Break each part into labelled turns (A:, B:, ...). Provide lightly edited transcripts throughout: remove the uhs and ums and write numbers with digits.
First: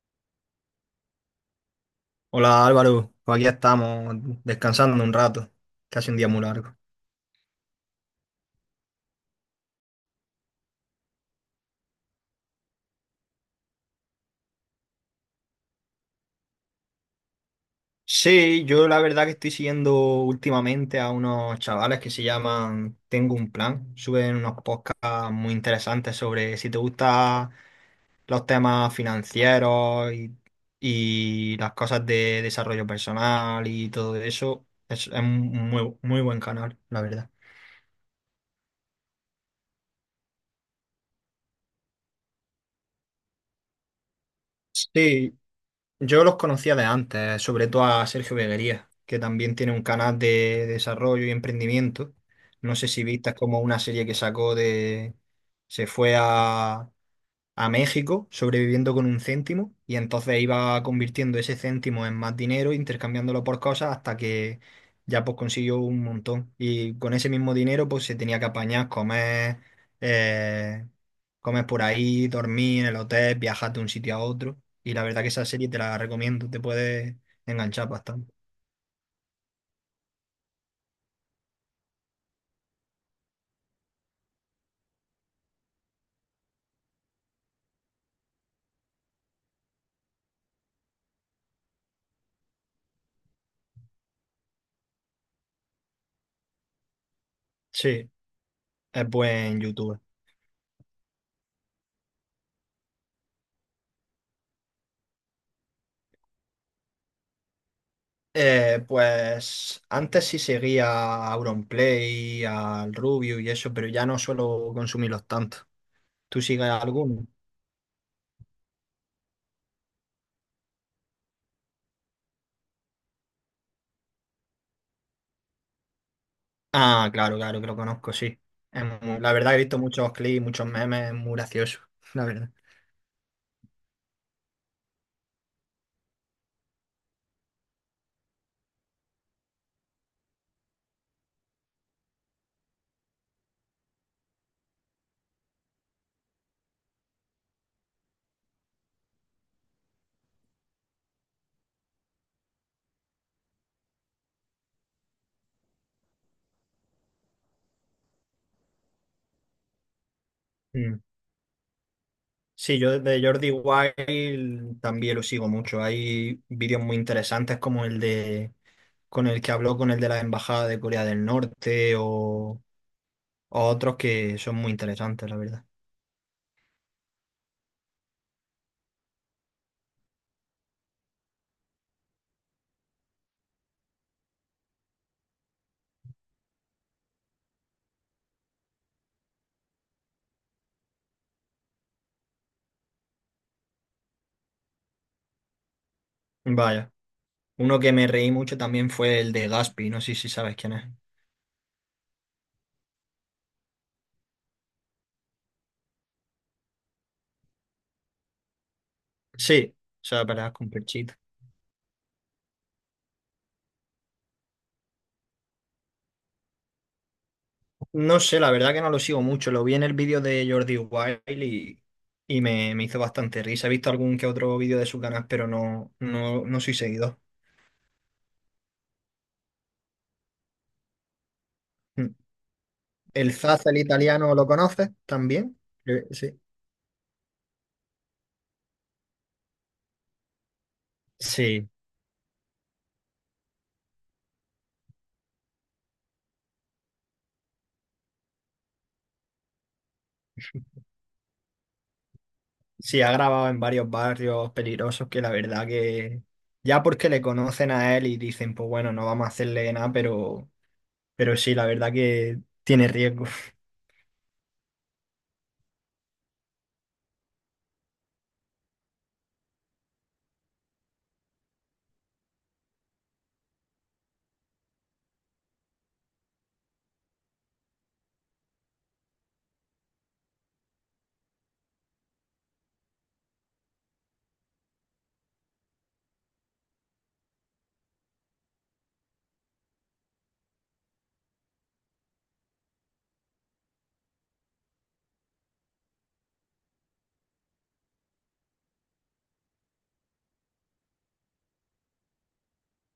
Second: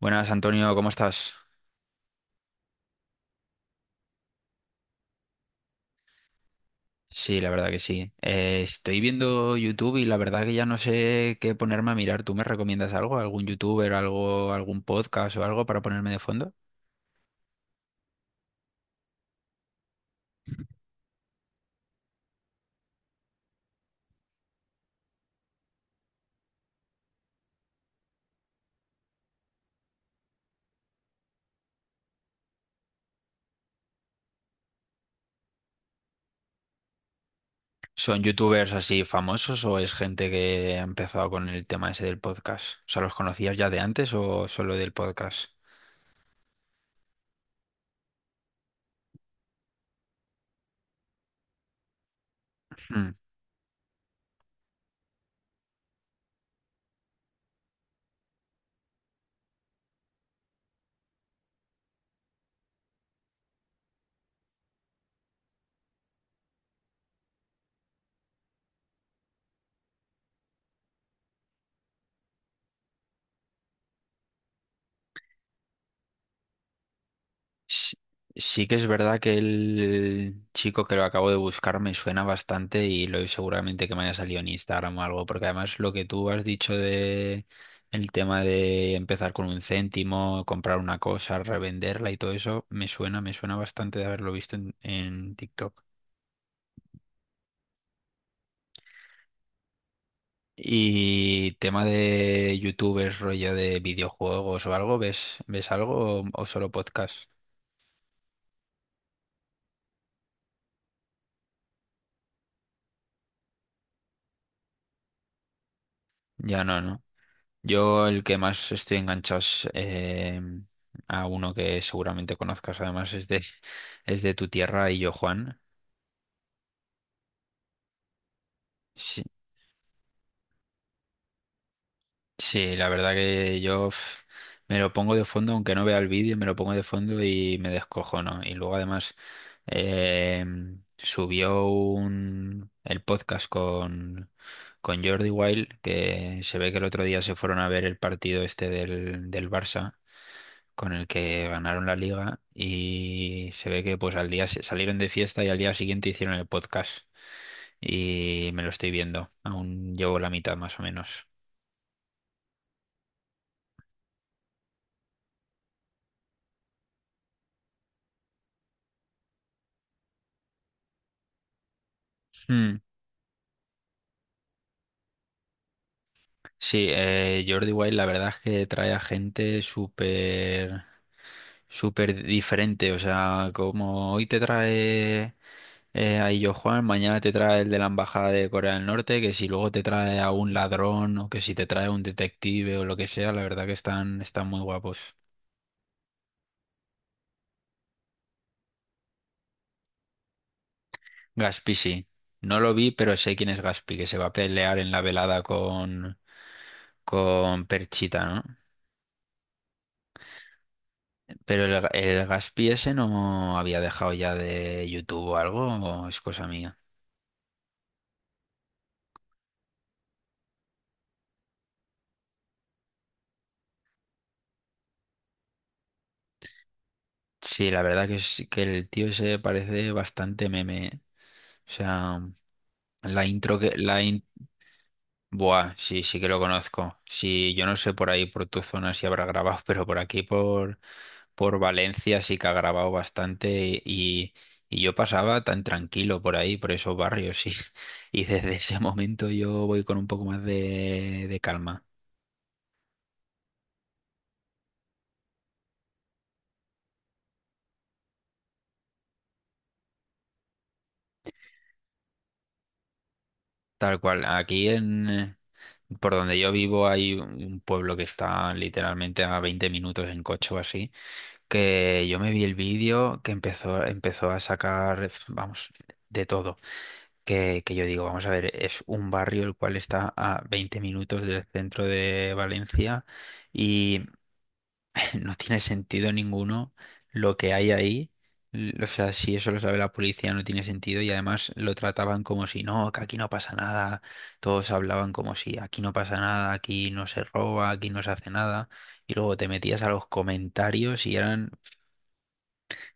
A: Buenas, Antonio, ¿cómo estás?
B: Hola Álvaro, pues aquí estamos descansando un rato, casi un día muy largo.
A: Sí, la verdad que sí. Estoy viendo YouTube y la verdad que ya no sé qué ponerme a mirar. ¿Tú me recomiendas algo? ¿Algún youtuber, algún podcast o algo para ponerme de fondo?
B: Sí, yo la verdad que estoy siguiendo últimamente a unos chavales que se llaman Tengo un plan. Suben unos podcasts muy interesantes sobre si te gustan los temas financieros y las cosas de desarrollo personal y todo eso. Es un muy, muy buen canal, la verdad.
A: ¿Son youtubers así famosos o es gente que ha empezado con el tema ese del podcast? O sea, ¿los conocías ya de antes o solo del
B: Sí,
A: podcast?
B: yo los conocía de antes, sobre todo a Sergio Beguería, que también tiene un canal de desarrollo y emprendimiento. No sé si viste, es como una serie que sacó de... Se fue a México sobreviviendo con un céntimo y entonces iba convirtiendo ese céntimo en más dinero, intercambiándolo por cosas hasta que ya pues consiguió un montón. Y con ese mismo dinero pues se tenía que apañar, comer, eh, comes por ahí, dormís en el hotel, viajas de un sitio a otro. Y la verdad que esa serie te la recomiendo, te puede enganchar
A: Sí,
B: bastante.
A: sí que es verdad que el chico que lo acabo de buscar me suena bastante y lo seguramente que me haya salido en Instagram o algo, porque además lo que tú has dicho de el tema de empezar con un céntimo, comprar una cosa, revenderla y todo eso, me suena bastante de haberlo visto en TikTok.
B: Sí, es buen youtuber.
A: Y tema de youtubers, rollo de videojuegos o algo, ¿ves algo o solo podcast?
B: Pues antes sí seguía a Auronplay, al Rubio y eso, pero ya no suelo consumirlos tanto. ¿Tú
A: Ya
B: sigues
A: no, ¿no?
B: alguno?
A: Yo el que más estoy enganchado es, a uno que seguramente conozcas, además es de tu tierra y yo, Juan.
B: Ah, claro, claro, que lo conozco, sí. Es muy-
A: Sí,
B: la verdad he visto muchos clips, muchos memes, es muy gracioso, la verdad.
A: sí, la verdad que yo me lo pongo de fondo, aunque no vea el vídeo, me lo pongo de fondo y me descojono. Y luego además subió el podcast con Jordi Wild, que se ve que el otro día se fueron a ver el partido este del Barça con el que ganaron la liga y se ve que pues al día salieron de fiesta y al día siguiente hicieron el podcast y me lo estoy viendo. Aún llevo la mitad más o
B: Mm.
A: menos.
B: Sí, yo de Jordi Wild también lo sigo mucho. Hay vídeos muy interesantes como el de con el que habló con el de la Embajada de Corea del Norte
A: Mm,
B: o otros que son muy interesantes, la verdad.
A: Sí, Jordi Wild la verdad es que trae a gente súper súper diferente, o sea, como hoy te trae a Illo Juan, mañana te trae el de la Embajada de Corea del Norte, que si luego te trae a un ladrón o que si te trae a un detective o lo que sea, la verdad que están muy guapos.
B: Vaya, uno que me reí mucho también fue el de Gaspi, no sé si sabes quién es.
A: Gaspi sí. No lo vi, pero sé quién es Gaspi, que se va a pelear en la velada con Perchita, ¿no?
B: Sí, o sea, peleas con Perchita.
A: Pero el Gaspi ese no había dejado ya de YouTube o algo, o es cosa mía.
B: No sé, la verdad que no lo sigo mucho. Lo vi en el vídeo de Jordi Wild y, y me hizo bastante risa. He visto algún que otro vídeo de su canal, pero no, no, no soy seguidor.
A: Sí, la verdad que es que el tío ese parece bastante meme, ¿eh? O
B: Mm.
A: sea, la
B: El
A: intro
B: Zaz,
A: que,
B: el
A: la
B: italiano, ¿lo conoces también?
A: Buah, sí,
B: Creo.
A: sí que lo
B: Sí.
A: conozco. Sí, yo no sé por ahí, por tu zona, si habrá grabado, pero por aquí, por
B: Sí,
A: Valencia, sí que ha grabado bastante y yo pasaba tan tranquilo por ahí, por esos barrios, sí. Y desde ese momento yo voy con un poco más de calma.
B: sí, ha grabado en varios barrios peligrosos que la verdad que ya porque le conocen a él y dicen, pues bueno, no vamos a hacerle nada, pero sí, la verdad que tiene riesgo.
A: Tal cual, aquí, por donde yo vivo hay un pueblo que está literalmente a 20 minutos en coche o así, que yo me vi el vídeo que empezó a sacar, vamos, de todo. Que yo digo, vamos a ver, es un barrio el cual está a 20 minutos del centro de Valencia y no tiene sentido ninguno lo que hay ahí. O sea, si eso lo sabe la policía no tiene sentido y además lo trataban como si no, que aquí no pasa nada, todos hablaban como si aquí no pasa nada, aquí no se roba, aquí no se hace nada y luego te metías a los comentarios y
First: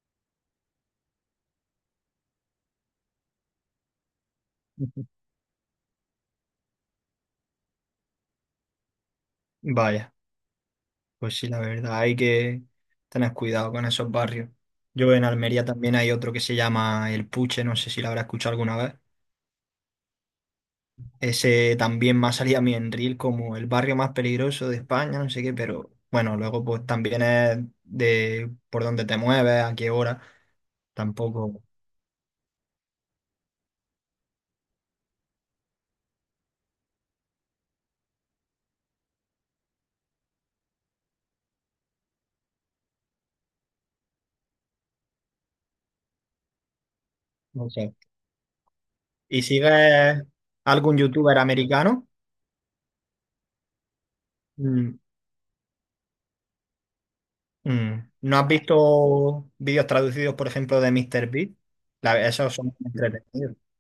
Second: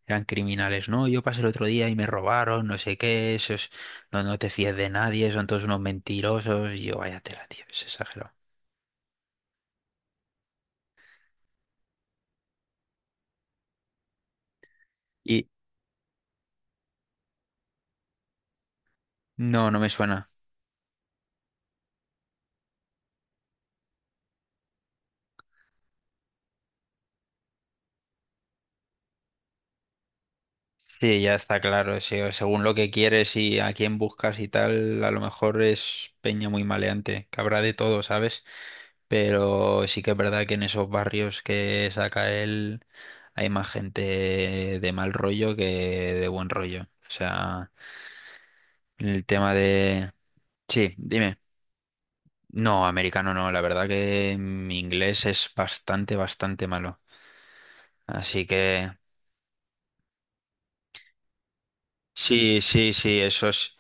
A: eran criminales, no, yo pasé el otro día y me robaron, no sé qué, esos, no, no te fíes de nadie, son todos unos mentirosos, y yo, vaya tela, tío, es exagerado.
B: Vaya, pues sí, la verdad hay que tener cuidado con esos barrios. Yo en
A: Y
B: Almería también hay otro que se llama El Puche, no sé si lo habrá escuchado alguna vez.
A: no, no me suena.
B: Ese también más salía a mí en Reel como el barrio más peligroso de España, no sé qué, pero bueno, luego pues también es de por dónde te mueves, a qué hora,
A: Sí, ya está
B: tampoco,
A: claro, sí, o según lo que quieres y a quién buscas y tal, a lo mejor es peña muy maleante, que habrá de todo, ¿sabes? Pero sí que es verdad que en esos barrios que saca él hay más gente de mal rollo que de buen rollo. O
B: no
A: sea,
B: sé.
A: el
B: ¿Y
A: tema de...
B: sigues
A: Sí,
B: algún
A: dime.
B: youtuber americano?
A: No, americano no, la verdad que mi
B: Mm,
A: inglés es bastante, bastante malo.
B: mm. ¿No
A: Así
B: has
A: que
B: visto vídeos traducidos, por ejemplo, de Mr. Beast? La- esos
A: sí,
B: son
A: sí, sí,
B: entretenidos.
A: esos,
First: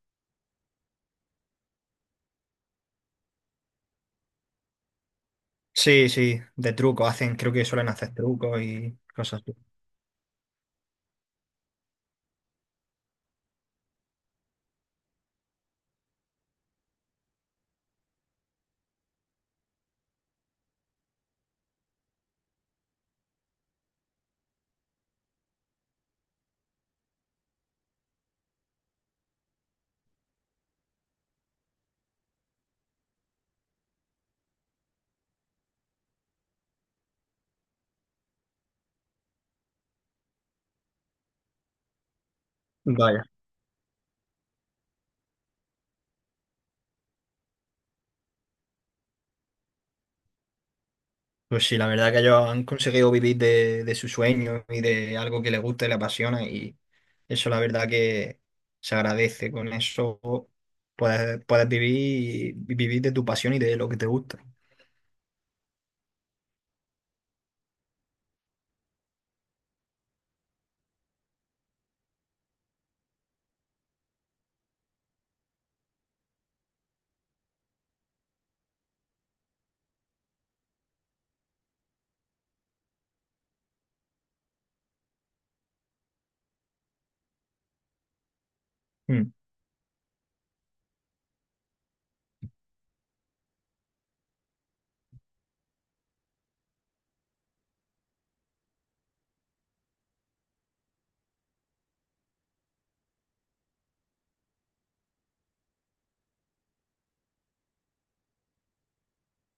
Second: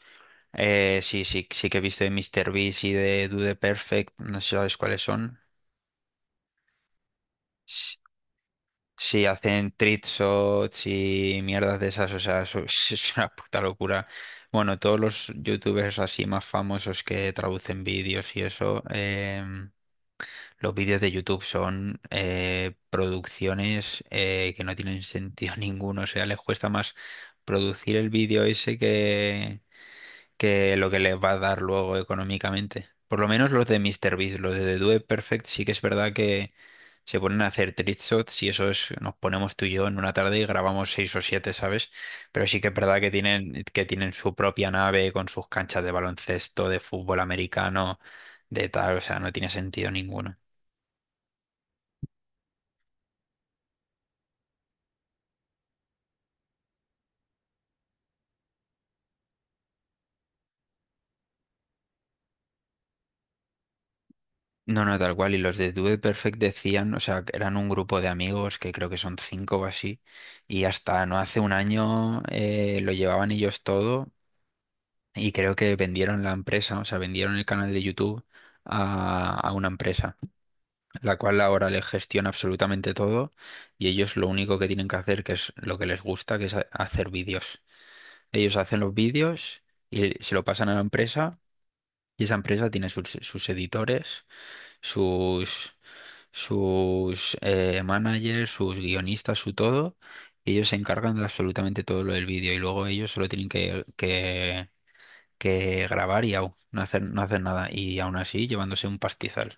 A: sí, sí, sí que he visto de Mr. Beast y de Do the Perfect, no sé si sabes cuáles son.
B: Sí, sí, de trucos, hacen, creo que suelen
A: S-
B: hacer trucos y
A: Sí,
B: cosas así.
A: hacen treat shots y mierdas de esas, o sea, eso es una puta locura. Bueno, todos los youtubers así más famosos que traducen vídeos y eso, los vídeos de YouTube son producciones que no tienen sentido ninguno. O sea, les cuesta más producir el vídeo ese que lo que les va a dar luego económicamente. Por lo menos los de MrBeast, los de The Do It Perfect, sí que es verdad que se ponen a hacer trick shots y eso es, nos ponemos tú y yo en una tarde y grabamos seis o siete, ¿sabes? Pero sí que es verdad que
B: Vaya.
A: que tienen su propia nave con sus canchas de baloncesto, de fútbol americano, de tal. O sea, no tiene sentido ninguno.
B: Pues sí, la verdad que ellos han conseguido vivir de su sueño y de algo que les gusta y les apasiona y eso la verdad que se agradece. Con eso puedes vivir, vivir de tu pasión y de lo que te gusta.
A: No, no, tal cual. Y los de Dude Perfect decían, o sea, que eran un grupo de amigos que creo que son cinco o así. Y hasta no hace un año lo llevaban ellos todo. Y creo que vendieron la empresa, o sea, vendieron el canal de YouTube a una empresa, la cual ahora les gestiona absolutamente todo. Y ellos lo único que tienen que hacer, que es lo que les gusta, que es hacer vídeos. Ellos hacen los
B: Mm.
A: vídeos y se lo pasan a la empresa. Y esa empresa tiene sus editores sus, sus managers, sus guionistas, su todo. Y ellos se encargan de absolutamente todo lo del vídeo y luego ellos solo tienen que que grabar y au, no hacer nada. Y aún así llevándose un pastizal.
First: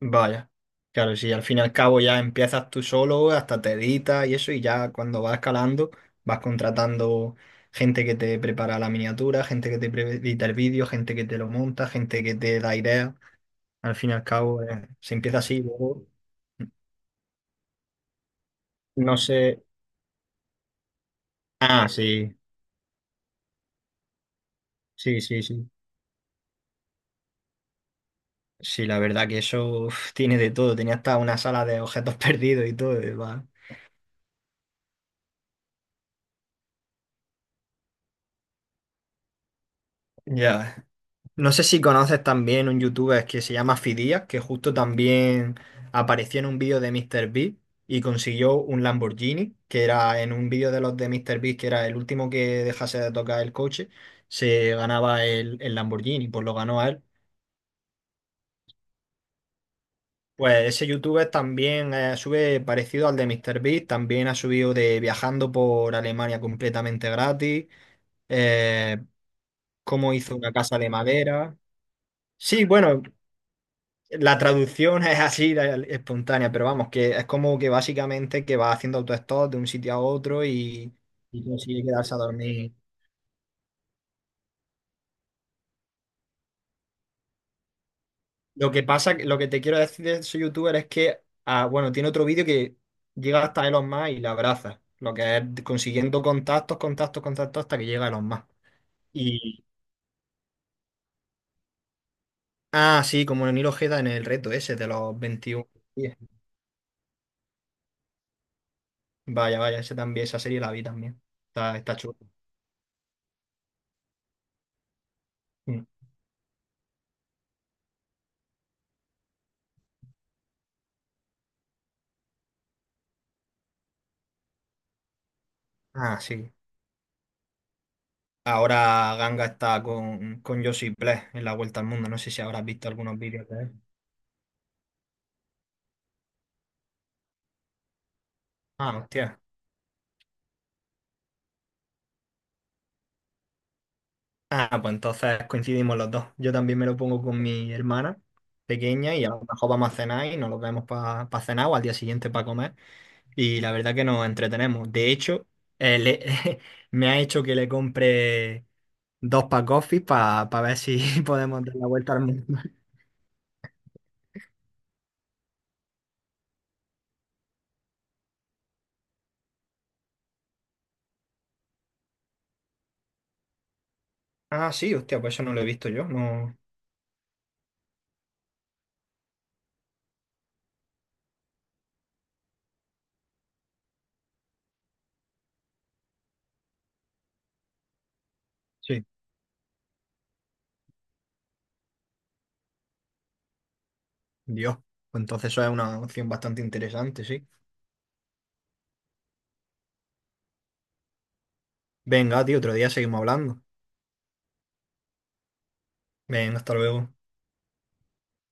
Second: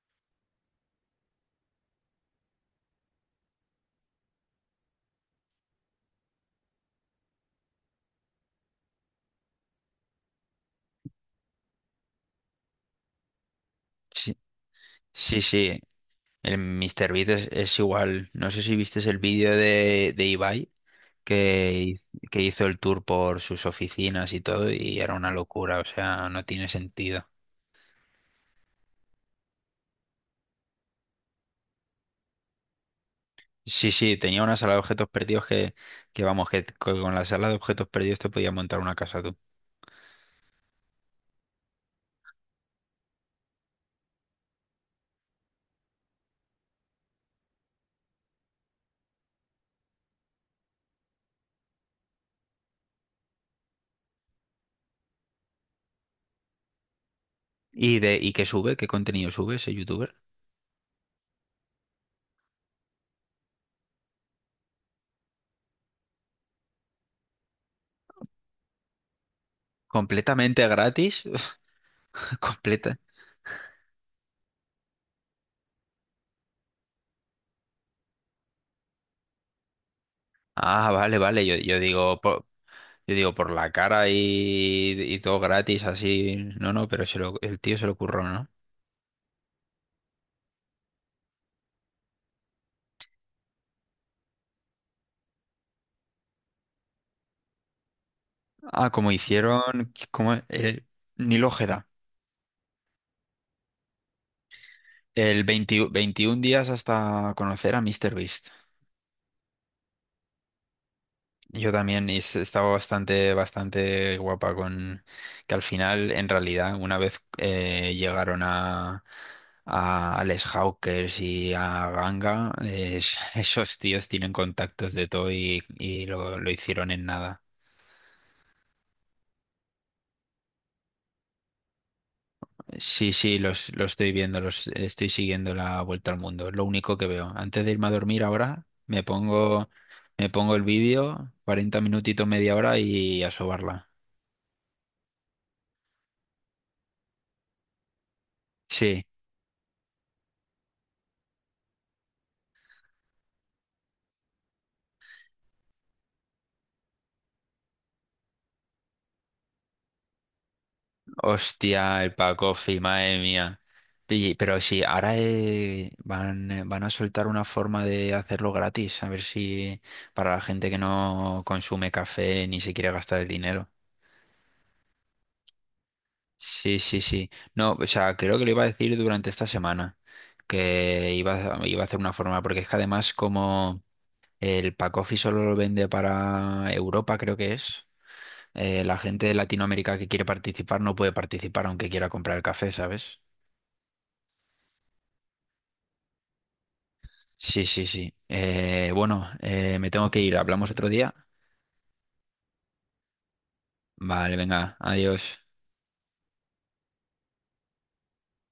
B: Vaya. Claro, si al fin y al cabo ya empiezas tú solo, hasta te editas y eso, y ya cuando vas escalando, vas contratando gente que te prepara la miniatura, gente que te pre- edita el vídeo, gente que te lo monta, gente que te da ideas. Al fin y al
A: Sí,
B: cabo, se empieza
A: sí,
B: así,
A: sí.
B: luego
A: El Mr. Beat es igual. No sé si viste
B: no
A: el
B: sé.
A: vídeo de Ibai que,
B: Ah, sí,
A: que hizo el tour por sus oficinas y todo y era
B: sí,
A: una
B: sí, sí.
A: locura. O sea, no tiene sentido.
B: Sí, la verdad que eso uf, tiene de todo. Tenía hasta una sala de objetos perdidos y todo. Y va.
A: Sí, sí, tenía una sala de objetos perdidos que vamos, que con la sala de objetos perdidos te podías montar una casa tú.
B: Ya. No sé si conoces también un youtuber que se llama Fidias, que justo también apareció en un vídeo de MrBeast y consiguió un Lamborghini, que era en un vídeo de los de MrBeast, que era el último que dejase de tocar el coche, se ganaba el Lamborghini, pues lo ganó a él.
A: ¿Y y qué sube? ¿Qué contenido sube ese youtuber?
B: Pues ese youtuber también sube parecido al de MrBeast, también ha subido de viajando por Alemania completamente gratis, eh, cómo hizo una
A: ¿Completamente
B: casa de
A: gratis?
B: madera. Sí,
A: Completa.
B: bueno, la traducción es así, la- espontánea, pero vamos, que es como que básicamente que va haciendo autostop de un sitio a otro
A: Ah, vale,
B: y
A: vale. Yo, yo
B: consigue quedarse a
A: digo, por,
B: dormir.
A: yo digo, por la cara y todo gratis, así. No, no, pero el tío se lo curró, ¿no?
B: Lo que pasa, lo que te quiero decir de ese youtuber es que, ah, bueno, tiene otro vídeo que llega hasta Elon Musk y la abraza. Lo que es consiguiendo contactos, contactos, contactos hasta que llega Elon Musk.
A: Ah, como
B: Y,
A: hicieron, como el Nil Ojeda.
B: ah, sí, como Neil Ojeda en el reto ese de los
A: El
B: veintiún
A: 20
B: días.
A: 21 días hasta conocer a Mister Beast.
B: Vaya, vaya, ese también, esa serie la vi también.
A: Yo
B: Está, está
A: también
B: chulo.
A: y estaba bastante, bastante guapa con que al
B: Mm.
A: final, en realidad, una vez llegaron a Les Hawkers y a Ganga, esos tíos tienen contactos de todo y
B: Ah,
A: lo
B: sí.
A: hicieron en nada.
B: Ahora Ganga está con Josip Bless en la Vuelta al Mundo. No sé si habrás visto
A: Sí,
B: algunos
A: sí,
B: vídeos de él.
A: los estoy viendo, los estoy siguiendo la vuelta al mundo. Lo único que veo. Antes de irme a dormir ahora,
B: Ah, hostia.
A: me pongo el vídeo, 40 minutitos, media hora y a sobarla.
B: Ah, pues entonces coincidimos los dos. Yo también me lo pongo con mi hermana
A: Sí.
B: pequeña y a lo mejor vamos a cenar y nos lo vemos para cenar o al día siguiente para comer. Y la verdad que nos entretenemos. De hecho, eh, le- me ha hecho que le compre dos pack coffee para ver si podemos dar la
A: Hostia, el
B: vuelta al mundo.
A: Pacofi, madre mía. Y, pero sí, ahora van a soltar una forma de hacerlo gratis, a ver si para la gente que no consume café ni se quiere gastar el dinero.
B: Ah, sí, hostia, pues eso no lo he visto yo. No.
A: Sí, sí, sí. No, o sea, creo que lo iba a decir durante esta semana, que iba iba a hacer una forma, porque es que además como el Pacofi solo lo vende para Europa, creo que es, la
B: Sí.
A: gente de Latinoamérica que quiere participar no puede participar aunque quiera comprar el café, ¿sabes?
B: Dios. Pues entonces eso es una opción bastante interesante, sí.
A: Sí, sí, sí. Bueno, me tengo que ir. Hablamos otro día.
B: Venga, tío, otro día seguimos hablando.
A: Vale, venga, adiós.
B: Venga, hasta luego.